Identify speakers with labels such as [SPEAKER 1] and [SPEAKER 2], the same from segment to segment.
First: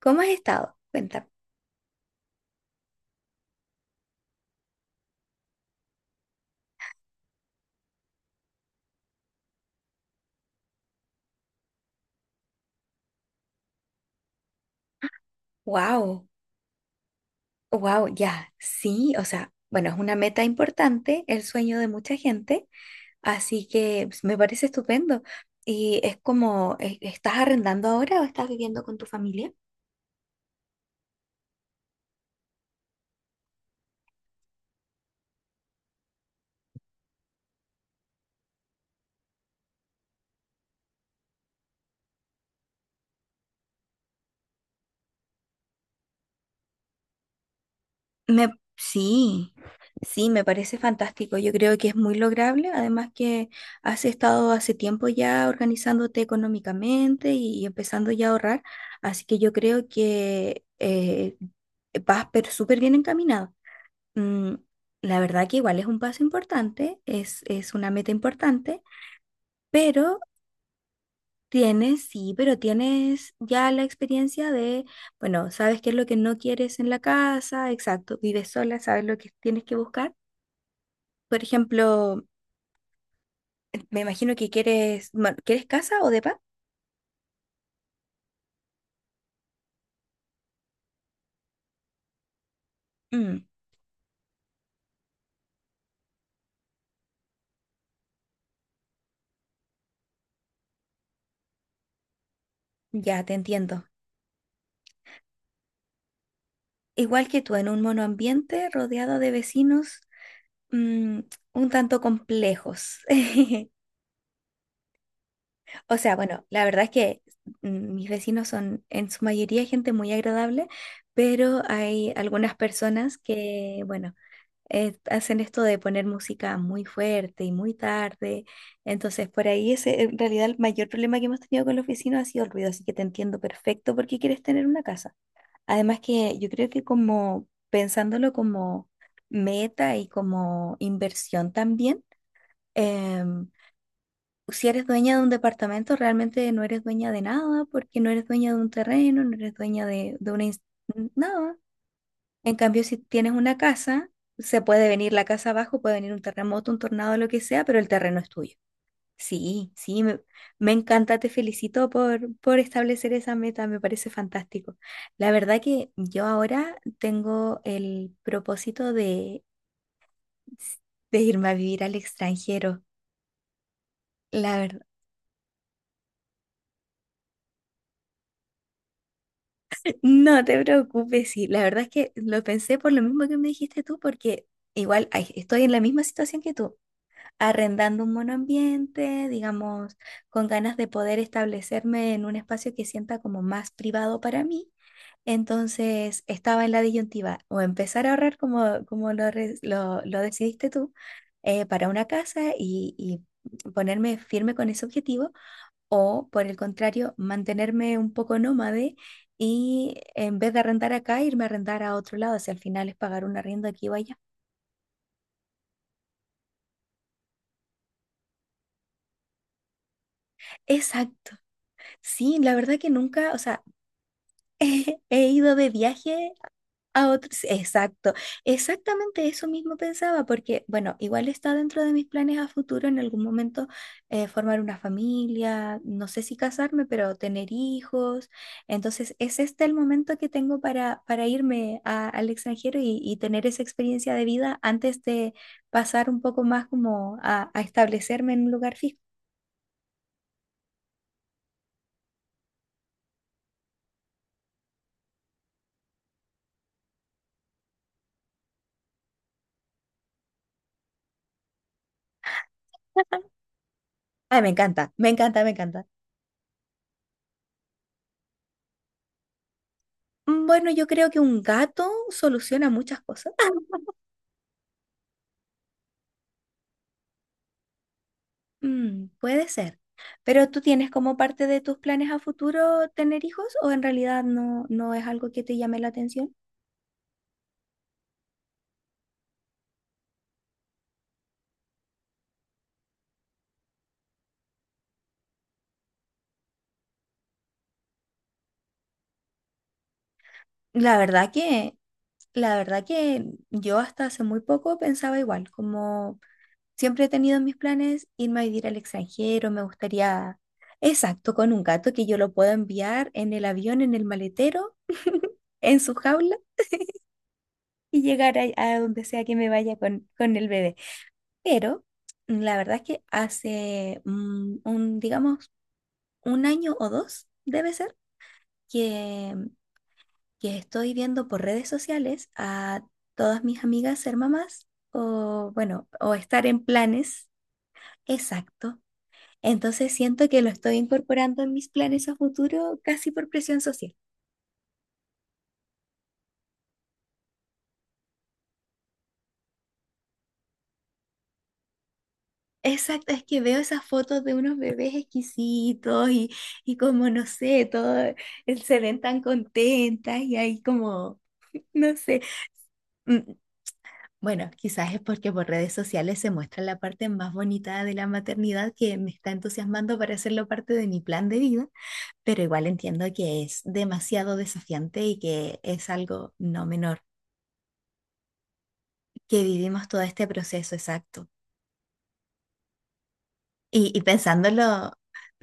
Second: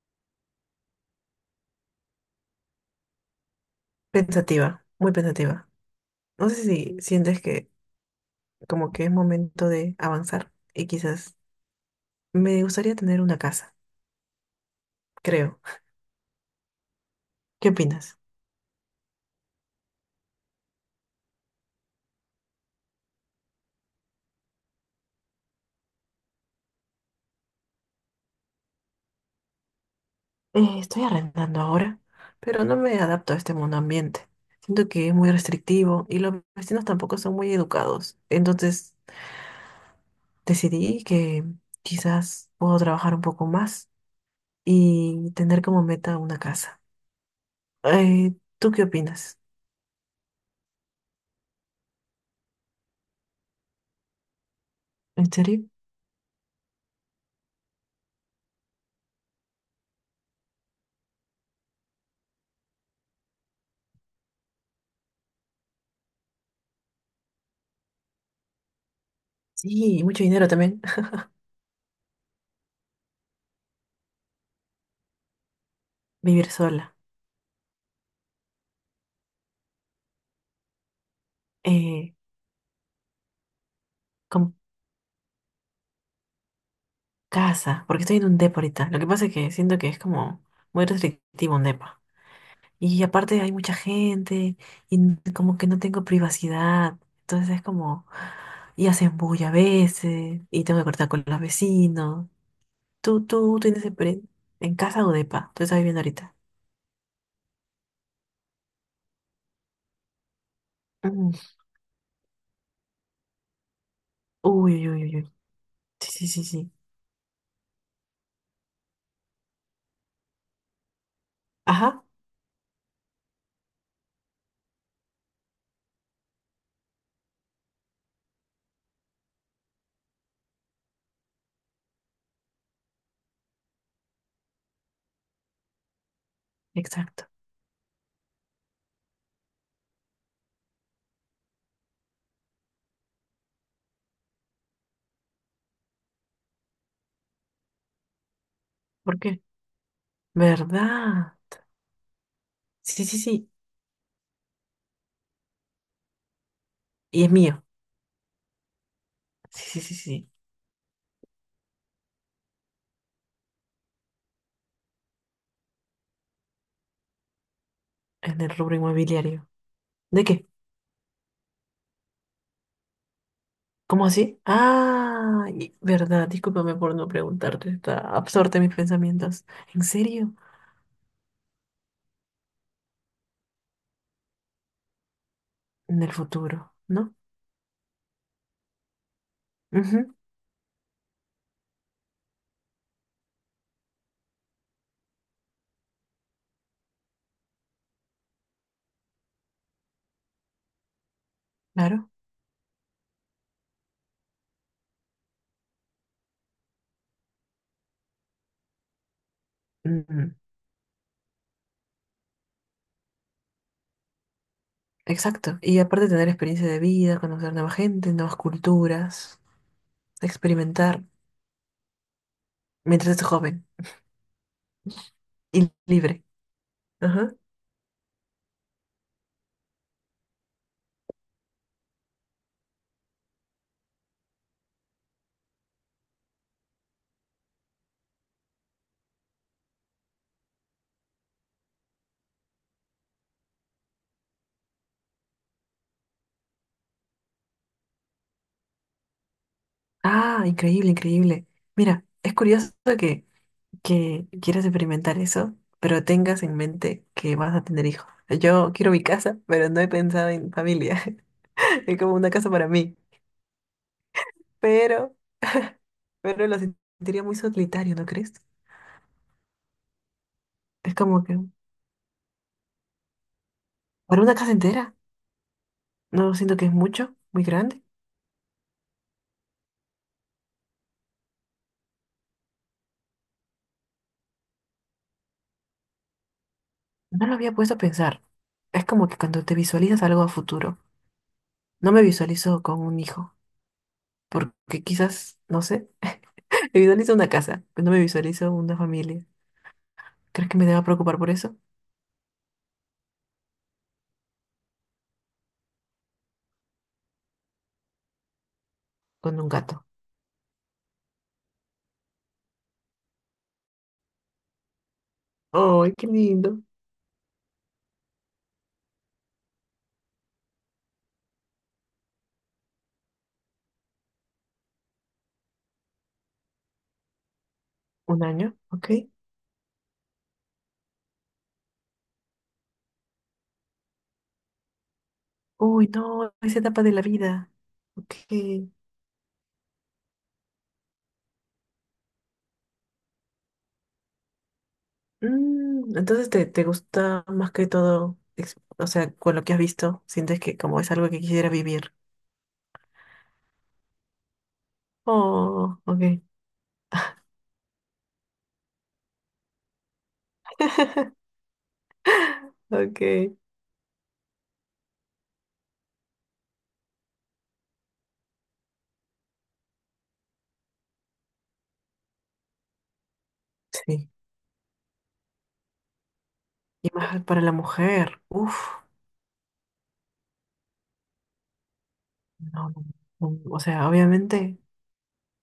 [SPEAKER 1] ¿Cómo has estado? Cuenta.
[SPEAKER 2] Pensativa, muy pensativa. No sé si sientes que como que es momento de avanzar y quizás me gustaría tener una casa, creo.
[SPEAKER 1] Wow,
[SPEAKER 2] ¿Qué
[SPEAKER 1] wow,
[SPEAKER 2] opinas?
[SPEAKER 1] ya, sí, o sea, bueno, es una meta importante, el sueño de mucha gente, así que pues, me parece estupendo. Y es como, ¿estás arrendando ahora o estás viviendo con tu familia?
[SPEAKER 2] Estoy arrendando ahora, pero no me adapto a este mundo ambiente. Siento que es muy restrictivo y los vecinos tampoco son muy educados. Entonces decidí que quizás puedo trabajar un poco más y tener como meta una casa.
[SPEAKER 1] Me,
[SPEAKER 2] ¿Tú qué opinas?
[SPEAKER 1] sí, sí, me parece fantástico. Yo creo que es muy lograble, además que has estado hace tiempo
[SPEAKER 2] ¿En
[SPEAKER 1] ya
[SPEAKER 2] serio?
[SPEAKER 1] organizándote económicamente y empezando ya a ahorrar, así que yo creo que vas pero súper bien encaminado. Mm, la verdad que igual es un paso importante, es una meta importante,
[SPEAKER 2] Sí, y
[SPEAKER 1] pero
[SPEAKER 2] mucho dinero también.
[SPEAKER 1] tienes, sí, pero tienes ya la experiencia de, bueno, sabes qué es lo que no
[SPEAKER 2] Vivir
[SPEAKER 1] quieres en
[SPEAKER 2] sola.
[SPEAKER 1] la casa, exacto, vives sola, sabes lo que tienes que buscar. Por
[SPEAKER 2] Eh,
[SPEAKER 1] ejemplo, me imagino que
[SPEAKER 2] Como
[SPEAKER 1] quieres, bueno, ¿quieres casa o depa?
[SPEAKER 2] casa, porque estoy en un depa ahorita. Lo que pasa es que siento que es como muy restrictivo un depa. Y
[SPEAKER 1] Mm,
[SPEAKER 2] aparte hay mucha gente y como que no tengo privacidad. Entonces es como, y hacen bulla a veces y tengo que cortar con los vecinos.
[SPEAKER 1] ya,
[SPEAKER 2] ¿Tú,
[SPEAKER 1] te
[SPEAKER 2] tú
[SPEAKER 1] entiendo.
[SPEAKER 2] tienes experiencia en casa o depa? Tú estás viviendo ahorita.
[SPEAKER 1] Igual que tú, en un monoambiente rodeado de vecinos, mm,
[SPEAKER 2] Mm.
[SPEAKER 1] un tanto complejos.
[SPEAKER 2] Uy, uy, uy, uy, uy.
[SPEAKER 1] O sea,
[SPEAKER 2] Sí, sí, sí,
[SPEAKER 1] bueno, la
[SPEAKER 2] sí.
[SPEAKER 1] verdad es que mis vecinos son en su mayoría gente muy agradable, pero
[SPEAKER 2] Ajá,
[SPEAKER 1] hay algunas personas que, bueno, hacen esto de poner música muy fuerte y muy tarde. Entonces, por ahí ese, en realidad el mayor problema que hemos tenido con los vecinos ha sido el ruido, así que te entiendo perfecto por qué quieres tener una casa. Además que yo creo que
[SPEAKER 2] exacto.
[SPEAKER 1] como pensándolo como meta y como inversión también. em, si eres dueña de un departamento, realmente no eres dueña de nada, porque no eres dueña de un
[SPEAKER 2] ¿Por
[SPEAKER 1] terreno, no
[SPEAKER 2] qué?
[SPEAKER 1] eres dueña de,
[SPEAKER 2] ¿Verdad?
[SPEAKER 1] nada. En cambio, si
[SPEAKER 2] Sí, sí,
[SPEAKER 1] tienes
[SPEAKER 2] sí.
[SPEAKER 1] una casa, se puede venir la casa abajo, puede venir un terremoto, un tornado,
[SPEAKER 2] Y
[SPEAKER 1] lo
[SPEAKER 2] es
[SPEAKER 1] que
[SPEAKER 2] mío.
[SPEAKER 1] sea, pero el terreno es tuyo. Sí,
[SPEAKER 2] Sí, sí, sí,
[SPEAKER 1] sí, me,
[SPEAKER 2] sí.
[SPEAKER 1] me encanta, te felicito por establecer esa meta, me parece fantástico. La verdad que yo ahora tengo el
[SPEAKER 2] En el rubro
[SPEAKER 1] propósito
[SPEAKER 2] inmobiliario. ¿De qué?
[SPEAKER 1] de irme a vivir al extranjero.
[SPEAKER 2] ¿Cómo así?
[SPEAKER 1] La verdad.
[SPEAKER 2] Ah, verdad, discúlpame por no preguntarte, está absorta en mis pensamientos. ¿En serio?
[SPEAKER 1] No te preocupes, sí, la verdad es que lo pensé por lo mismo que me dijiste tú, porque igual ay, estoy en la misma
[SPEAKER 2] En el
[SPEAKER 1] situación que
[SPEAKER 2] futuro,
[SPEAKER 1] tú,
[SPEAKER 2] ¿no?
[SPEAKER 1] arrendando un monoambiente, digamos,
[SPEAKER 2] Ujú,
[SPEAKER 1] con ganas de poder establecerme en un espacio que sienta como más privado para mí. Entonces estaba en la disyuntiva, o empezar a ahorrar como, como lo, lo decidiste tú, para una
[SPEAKER 2] claro.
[SPEAKER 1] casa y ponerme firme con ese objetivo o, por el contrario, mantenerme un poco nómade y
[SPEAKER 2] Mm,
[SPEAKER 1] en vez de arrendar acá, irme a arrendar a otro lado. Si al final es pagar un arriendo aquí o allá.
[SPEAKER 2] exacto. Y aparte tener experiencia de vida, conocer nueva gente, nuevas culturas, experimentar
[SPEAKER 1] Exacto. Sí, la verdad que
[SPEAKER 2] mientras estés
[SPEAKER 1] nunca, o sea,
[SPEAKER 2] joven
[SPEAKER 1] he ido de
[SPEAKER 2] y libre.
[SPEAKER 1] viaje a
[SPEAKER 2] Ajá.
[SPEAKER 1] otros, exacto. Exactamente eso mismo pensaba, porque, bueno, igual está dentro de mis planes a futuro en algún momento formar una familia, no sé si casarme, pero tener hijos. Entonces, es este el momento que tengo para al extranjero y tener esa experiencia de vida antes de pasar un poco más como a establecerme en un lugar fijo.
[SPEAKER 2] Ah, increíble, increíble. Mira, es curioso que, que quieras experimentar eso, pero tengas en mente que vas a tener hijos. Yo quiero mi casa, pero no he pensado en familia. Es como una casa para mí.
[SPEAKER 1] Ay, me encanta, me
[SPEAKER 2] Pero,
[SPEAKER 1] encanta, me encanta.
[SPEAKER 2] pero lo sentiría muy solitario, ¿no crees?
[SPEAKER 1] Mm, bueno, yo
[SPEAKER 2] Es
[SPEAKER 1] creo que
[SPEAKER 2] como que
[SPEAKER 1] un gato soluciona muchas cosas.
[SPEAKER 2] para una casa entera, no siento que es mucho, muy grande.
[SPEAKER 1] Mm, puede ser. Pero tú tienes como parte de tus planes a futuro tener hijos o en realidad no, ¿no es algo que te llame la atención?
[SPEAKER 2] No lo había puesto a pensar. Es como que cuando te visualizas algo a futuro, no me visualizo con un hijo, porque quizás, no sé, me visualizo una casa, pero no me visualizo una familia. ¿Crees que me deba
[SPEAKER 1] La
[SPEAKER 2] preocupar por
[SPEAKER 1] verdad
[SPEAKER 2] eso?
[SPEAKER 1] que, la verdad que yo hasta hace muy poco pensaba igual, como siempre he tenido en mis planes irme a vivir al
[SPEAKER 2] Con un
[SPEAKER 1] extranjero, me
[SPEAKER 2] gato.
[SPEAKER 1] gustaría, exacto, con un gato que yo lo pueda enviar en el avión, en el maletero, en
[SPEAKER 2] ¡Ay,
[SPEAKER 1] su
[SPEAKER 2] qué
[SPEAKER 1] jaula
[SPEAKER 2] lindo!
[SPEAKER 1] y llegar a donde sea que me vaya con el bebé. Pero la verdad es que hace un, digamos, un año o dos, debe ser,
[SPEAKER 2] ¿Un año? ¿Ok?
[SPEAKER 1] que, que estoy viendo por redes sociales a todas mis amigas ser mamás o, bueno,
[SPEAKER 2] Uy,
[SPEAKER 1] o
[SPEAKER 2] no,
[SPEAKER 1] estar
[SPEAKER 2] esa
[SPEAKER 1] en
[SPEAKER 2] etapa de la
[SPEAKER 1] planes.
[SPEAKER 2] vida. Ok.
[SPEAKER 1] Exacto. Entonces siento que lo estoy incorporando en mis planes a futuro casi por presión social.
[SPEAKER 2] Mm, entonces te gusta más que todo, o sea, con lo que has visto, sientes que como es algo que quisiera vivir.
[SPEAKER 1] Exacto, es que veo esas fotos de unos bebés
[SPEAKER 2] Oh,
[SPEAKER 1] exquisitos
[SPEAKER 2] ok,
[SPEAKER 1] y como, no sé, todo, se ven tan contentas y hay como... No sé, mm,
[SPEAKER 2] ok.
[SPEAKER 1] bueno, quizás es porque por redes sociales se muestra la parte más bonita de la maternidad que me está entusiasmando para hacerlo parte de mi plan de vida, pero igual entiendo que es
[SPEAKER 2] Sí.
[SPEAKER 1] demasiado desafiante y que es algo no
[SPEAKER 2] Y
[SPEAKER 1] menor,
[SPEAKER 2] más para la mujer. Uf,
[SPEAKER 1] que vivimos todo este proceso exacto.
[SPEAKER 2] no, no, no, o sea,
[SPEAKER 1] Y
[SPEAKER 2] obviamente
[SPEAKER 1] pensándolo,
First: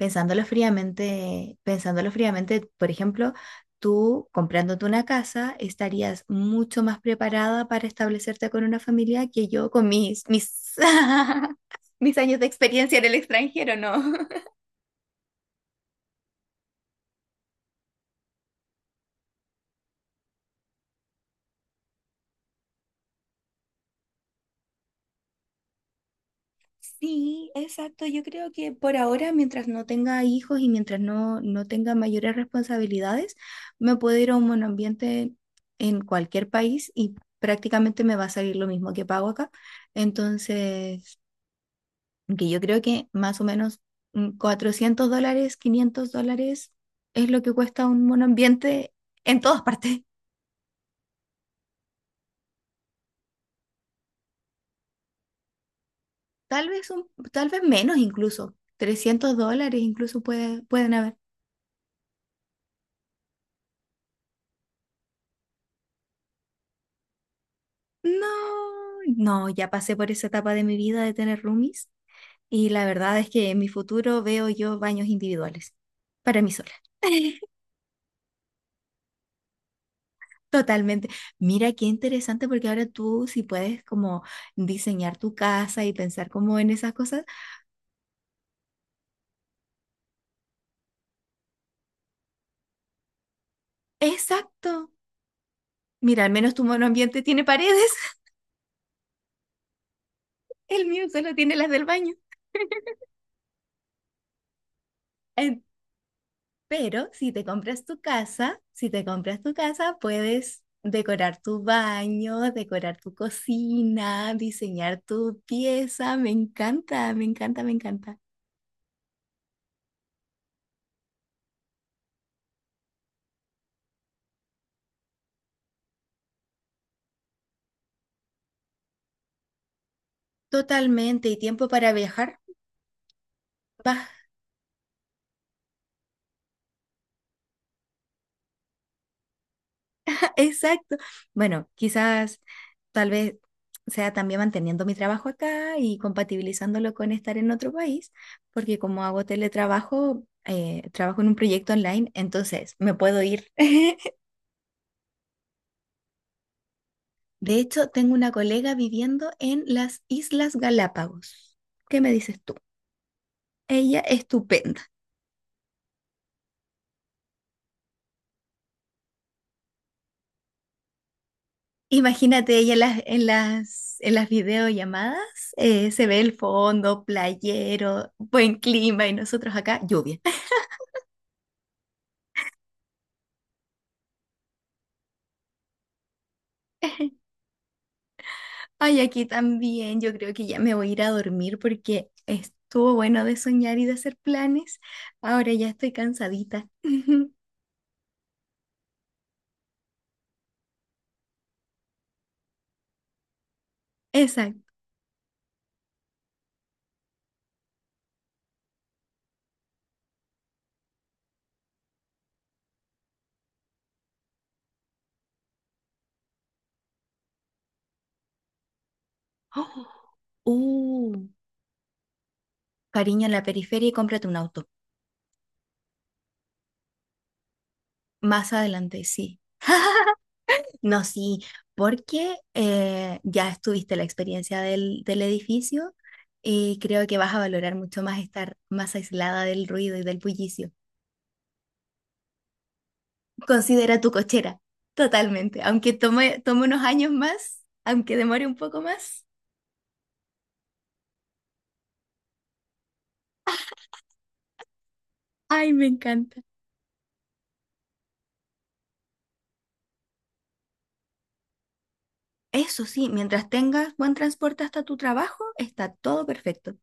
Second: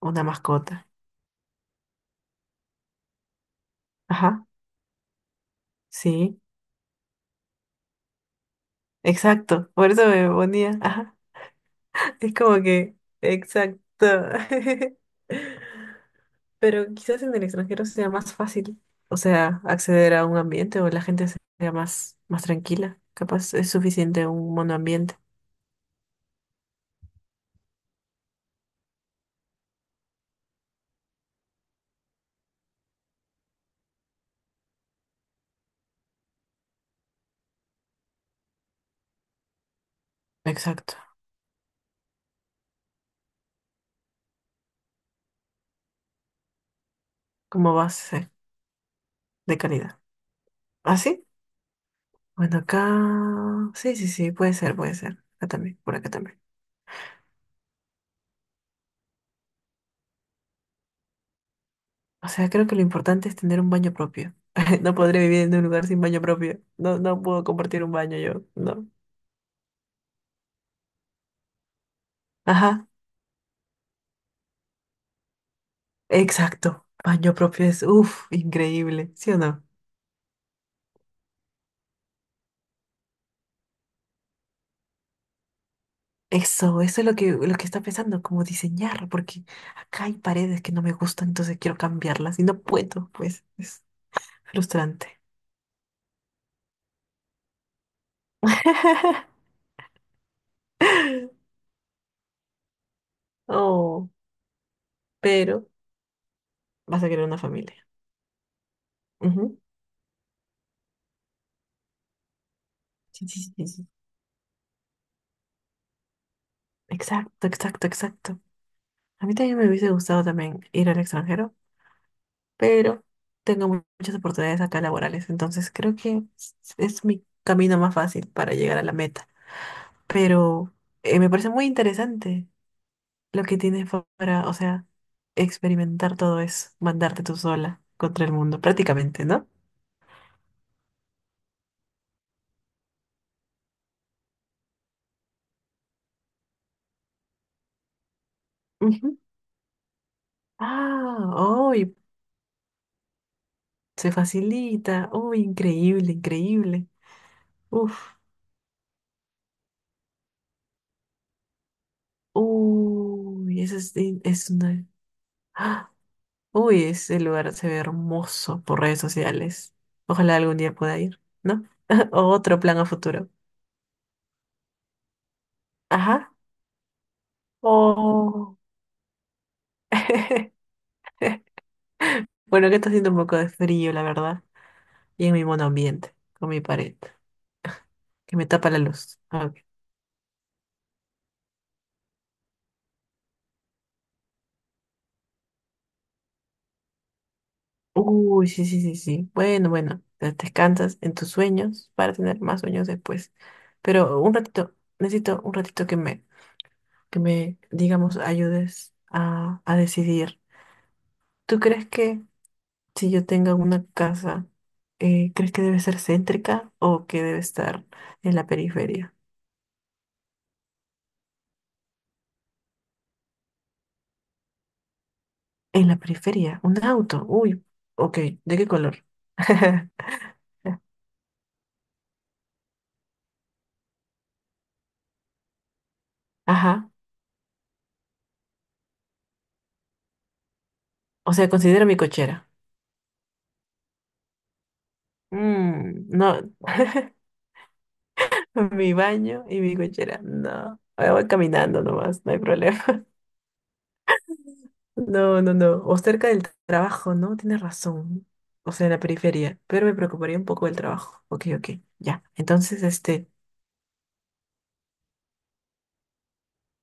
[SPEAKER 2] una mascota.
[SPEAKER 1] pensándolo fríamente, por ejemplo, tú
[SPEAKER 2] Ajá,
[SPEAKER 1] comprándote una casa estarías
[SPEAKER 2] sí,
[SPEAKER 1] mucho más preparada para establecerte con una familia que yo
[SPEAKER 2] exacto.
[SPEAKER 1] con
[SPEAKER 2] Por eso me ponía,
[SPEAKER 1] mis
[SPEAKER 2] ajá.
[SPEAKER 1] mis
[SPEAKER 2] Es
[SPEAKER 1] años de
[SPEAKER 2] como que,
[SPEAKER 1] experiencia en el extranjero,
[SPEAKER 2] exacto.
[SPEAKER 1] ¿no?
[SPEAKER 2] Pero quizás en el extranjero sea más fácil, o sea, acceder a un ambiente o la gente sea más, más tranquila. Capaz es suficiente un monoambiente.
[SPEAKER 1] Sí, exacto. Yo creo que por ahora, mientras no tenga hijos y mientras no tenga mayores responsabilidades, me puedo ir a un monoambiente en cualquier país y prácticamente me va a salir lo mismo que pago acá.
[SPEAKER 2] Exacto.
[SPEAKER 1] Entonces, que yo creo que más o menos $400, $500 es lo que
[SPEAKER 2] Como
[SPEAKER 1] cuesta un
[SPEAKER 2] base
[SPEAKER 1] monoambiente en
[SPEAKER 2] de
[SPEAKER 1] todas
[SPEAKER 2] calidad.
[SPEAKER 1] partes.
[SPEAKER 2] ¿Ah, sí? Bueno, acá... Sí, sí, sí, puede ser, puede ser. Acá también, por acá también.
[SPEAKER 1] Tal vez, un, tal vez menos incluso. $300 incluso puede, pueden haber.
[SPEAKER 2] O sea, creo que lo importante es tener un baño propio. No podré vivir en un lugar sin baño propio. No, no puedo compartir un baño
[SPEAKER 1] No,
[SPEAKER 2] yo, no.
[SPEAKER 1] no, ya pasé por esa etapa de mi vida de tener roomies y la
[SPEAKER 2] Ajá,
[SPEAKER 1] verdad es que en mi futuro veo yo baños individuales para mí sola.
[SPEAKER 2] exacto. Baño propio es, uff, increíble, ¿sí o no?
[SPEAKER 1] Totalmente. Mira qué interesante porque ahora tú si puedes como diseñar tu casa y pensar como en
[SPEAKER 2] Eso,
[SPEAKER 1] esas
[SPEAKER 2] eso es lo
[SPEAKER 1] cosas.
[SPEAKER 2] que, lo que está pensando, como diseñar, porque acá hay paredes que no me gustan, entonces quiero cambiarlas y no puedo, pues es
[SPEAKER 1] Exacto.
[SPEAKER 2] frustrante.
[SPEAKER 1] Mira, al menos tu monoambiente tiene paredes, el mío solo tiene las del baño.
[SPEAKER 2] Oh,
[SPEAKER 1] En-
[SPEAKER 2] pero vas
[SPEAKER 1] Pero
[SPEAKER 2] a querer
[SPEAKER 1] si
[SPEAKER 2] una
[SPEAKER 1] te compras
[SPEAKER 2] familia.
[SPEAKER 1] tu casa, si te compras tu
[SPEAKER 2] Ujú.
[SPEAKER 1] casa, puedes decorar tu baño, decorar tu
[SPEAKER 2] Sí, sí, sí, sí.
[SPEAKER 1] cocina, diseñar tu pieza. Me encanta, me
[SPEAKER 2] Exacto,
[SPEAKER 1] encanta, me
[SPEAKER 2] exacto,
[SPEAKER 1] encanta.
[SPEAKER 2] exacto. A mí también me hubiese gustado también ir al extranjero, pero tengo muchas oportunidades acá laborales, entonces creo que es mi camino más fácil para llegar a la meta. Pero
[SPEAKER 1] Totalmente.
[SPEAKER 2] me
[SPEAKER 1] ¿Y
[SPEAKER 2] parece muy
[SPEAKER 1] tiempo para viajar?
[SPEAKER 2] interesante. Lo que tienes
[SPEAKER 1] Va,
[SPEAKER 2] para, o sea, experimentar todo es mandarte tú sola contra el mundo, prácticamente, ¿no?
[SPEAKER 1] exacto. Bueno, quizás tal vez sea también manteniendo mi trabajo acá y compatibilizándolo con estar en otro país, porque como
[SPEAKER 2] Ujú.
[SPEAKER 1] hago teletrabajo, trabajo en un
[SPEAKER 2] Ah,
[SPEAKER 1] proyecto
[SPEAKER 2] uy,
[SPEAKER 1] online, entonces me puedo ir.
[SPEAKER 2] se facilita. Uy, increíble, increíble.
[SPEAKER 1] De hecho,
[SPEAKER 2] Uf,
[SPEAKER 1] tengo una colega viviendo en las Islas Galápagos. ¿Qué me dices tú?
[SPEAKER 2] uy, ese es,
[SPEAKER 1] Ella
[SPEAKER 2] es
[SPEAKER 1] estupenda.
[SPEAKER 2] una... ¡Ah! Uy, ese lugar se ve hermoso por redes sociales. Ojalá algún día pueda ir, ¿no? O
[SPEAKER 1] Imagínate,
[SPEAKER 2] otro
[SPEAKER 1] ella
[SPEAKER 2] plan
[SPEAKER 1] en
[SPEAKER 2] a
[SPEAKER 1] las,
[SPEAKER 2] futuro.
[SPEAKER 1] en las videollamadas se ve el
[SPEAKER 2] Ajá.
[SPEAKER 1] fondo, playero, buen
[SPEAKER 2] Oh.
[SPEAKER 1] clima y nosotros acá, lluvia.
[SPEAKER 2] Bueno, que está haciendo un poco de frío, la verdad. Y en mi monoambiente, con mi pared que me tapa la
[SPEAKER 1] Ay,
[SPEAKER 2] luz.
[SPEAKER 1] aquí
[SPEAKER 2] Ah, ok.
[SPEAKER 1] también, yo creo que ya me voy a ir a dormir porque estuvo bueno de soñar y de hacer planes. Ahora ya estoy cansadita.
[SPEAKER 2] Uy, sí, sí, sí, sí. Bueno, bueno, descansas en tus sueños para tener más sueños después. Pero un
[SPEAKER 1] Exacto.
[SPEAKER 2] ratito, necesito un ratito que me, digamos, ayudes a decidir. ¿Tú crees que si yo tenga una casa, crees que debe ser céntrica o que debe estar en la periferia?
[SPEAKER 1] Oh, cariño, en la periferia y cómprate un auto.
[SPEAKER 2] En la periferia, un auto. Uy, ok,
[SPEAKER 1] Más
[SPEAKER 2] ¿de qué
[SPEAKER 1] adelante,
[SPEAKER 2] color?
[SPEAKER 1] sí. No, sí, porque ya estuviste la experiencia del, del edificio y
[SPEAKER 2] Ajá.
[SPEAKER 1] creo que vas a valorar mucho más estar más aislada del ruido y del bullicio.
[SPEAKER 2] O sea, considera mi cochera.
[SPEAKER 1] Considera tu cochera, totalmente. Aunque
[SPEAKER 2] Mm,
[SPEAKER 1] tome,
[SPEAKER 2] no.
[SPEAKER 1] tome unos años más, aunque demore un poco
[SPEAKER 2] Mi
[SPEAKER 1] más.
[SPEAKER 2] baño y mi cochera. No, me voy caminando nomás, no hay problema. No, no,
[SPEAKER 1] Ay,
[SPEAKER 2] no.
[SPEAKER 1] me
[SPEAKER 2] O cerca
[SPEAKER 1] encanta.
[SPEAKER 2] del trabajo, ¿no? Tienes razón. O sea, en la periferia. Pero me preocuparía un poco el trabajo. Ok, ok, ya. Entonces,
[SPEAKER 1] Eso sí,
[SPEAKER 2] este,
[SPEAKER 1] mientras tengas buen transporte hasta tu trabajo, está todo perfecto.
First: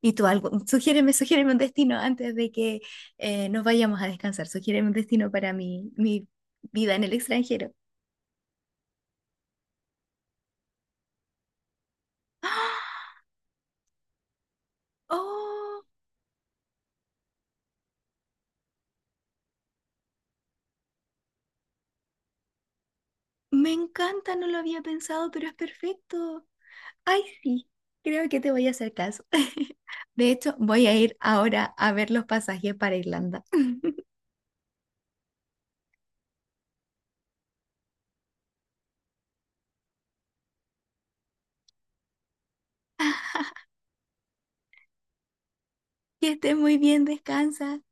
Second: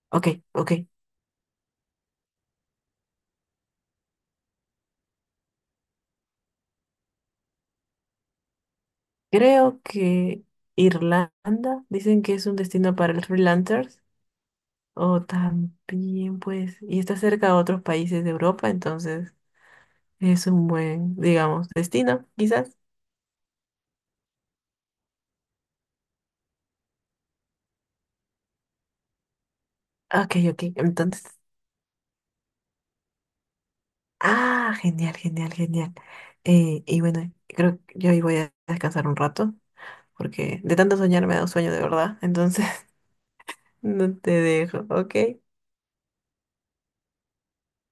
[SPEAKER 1] Y tú
[SPEAKER 2] ok,
[SPEAKER 1] algo,
[SPEAKER 2] ok.
[SPEAKER 1] sugiéreme, sugiéreme un destino antes de que nos vayamos a descansar. Sugiéreme un destino para mi, mi vida en el extranjero.
[SPEAKER 2] Creo que Irlanda, dicen que es un
[SPEAKER 1] ¡Ah!
[SPEAKER 2] destino para los freelancers. O
[SPEAKER 1] ¡Oh!
[SPEAKER 2] también, pues, y está cerca de otros países de Europa, entonces es un buen, digamos, destino, quizás.
[SPEAKER 1] Me encanta, no lo había pensado, pero es perfecto. Ay, sí, creo que te voy a hacer caso. De
[SPEAKER 2] Ok,
[SPEAKER 1] hecho,
[SPEAKER 2] ok.
[SPEAKER 1] voy a ir
[SPEAKER 2] Entonces.
[SPEAKER 1] ahora a ver los pasajes para Irlanda.
[SPEAKER 2] Ah, genial, genial, genial. Y bueno, creo que yo hoy voy a descansar un rato, porque de tanto soñar me da un sueño de verdad, entonces no te dejo, ¿ok?
[SPEAKER 1] Que estés muy bien, descansa.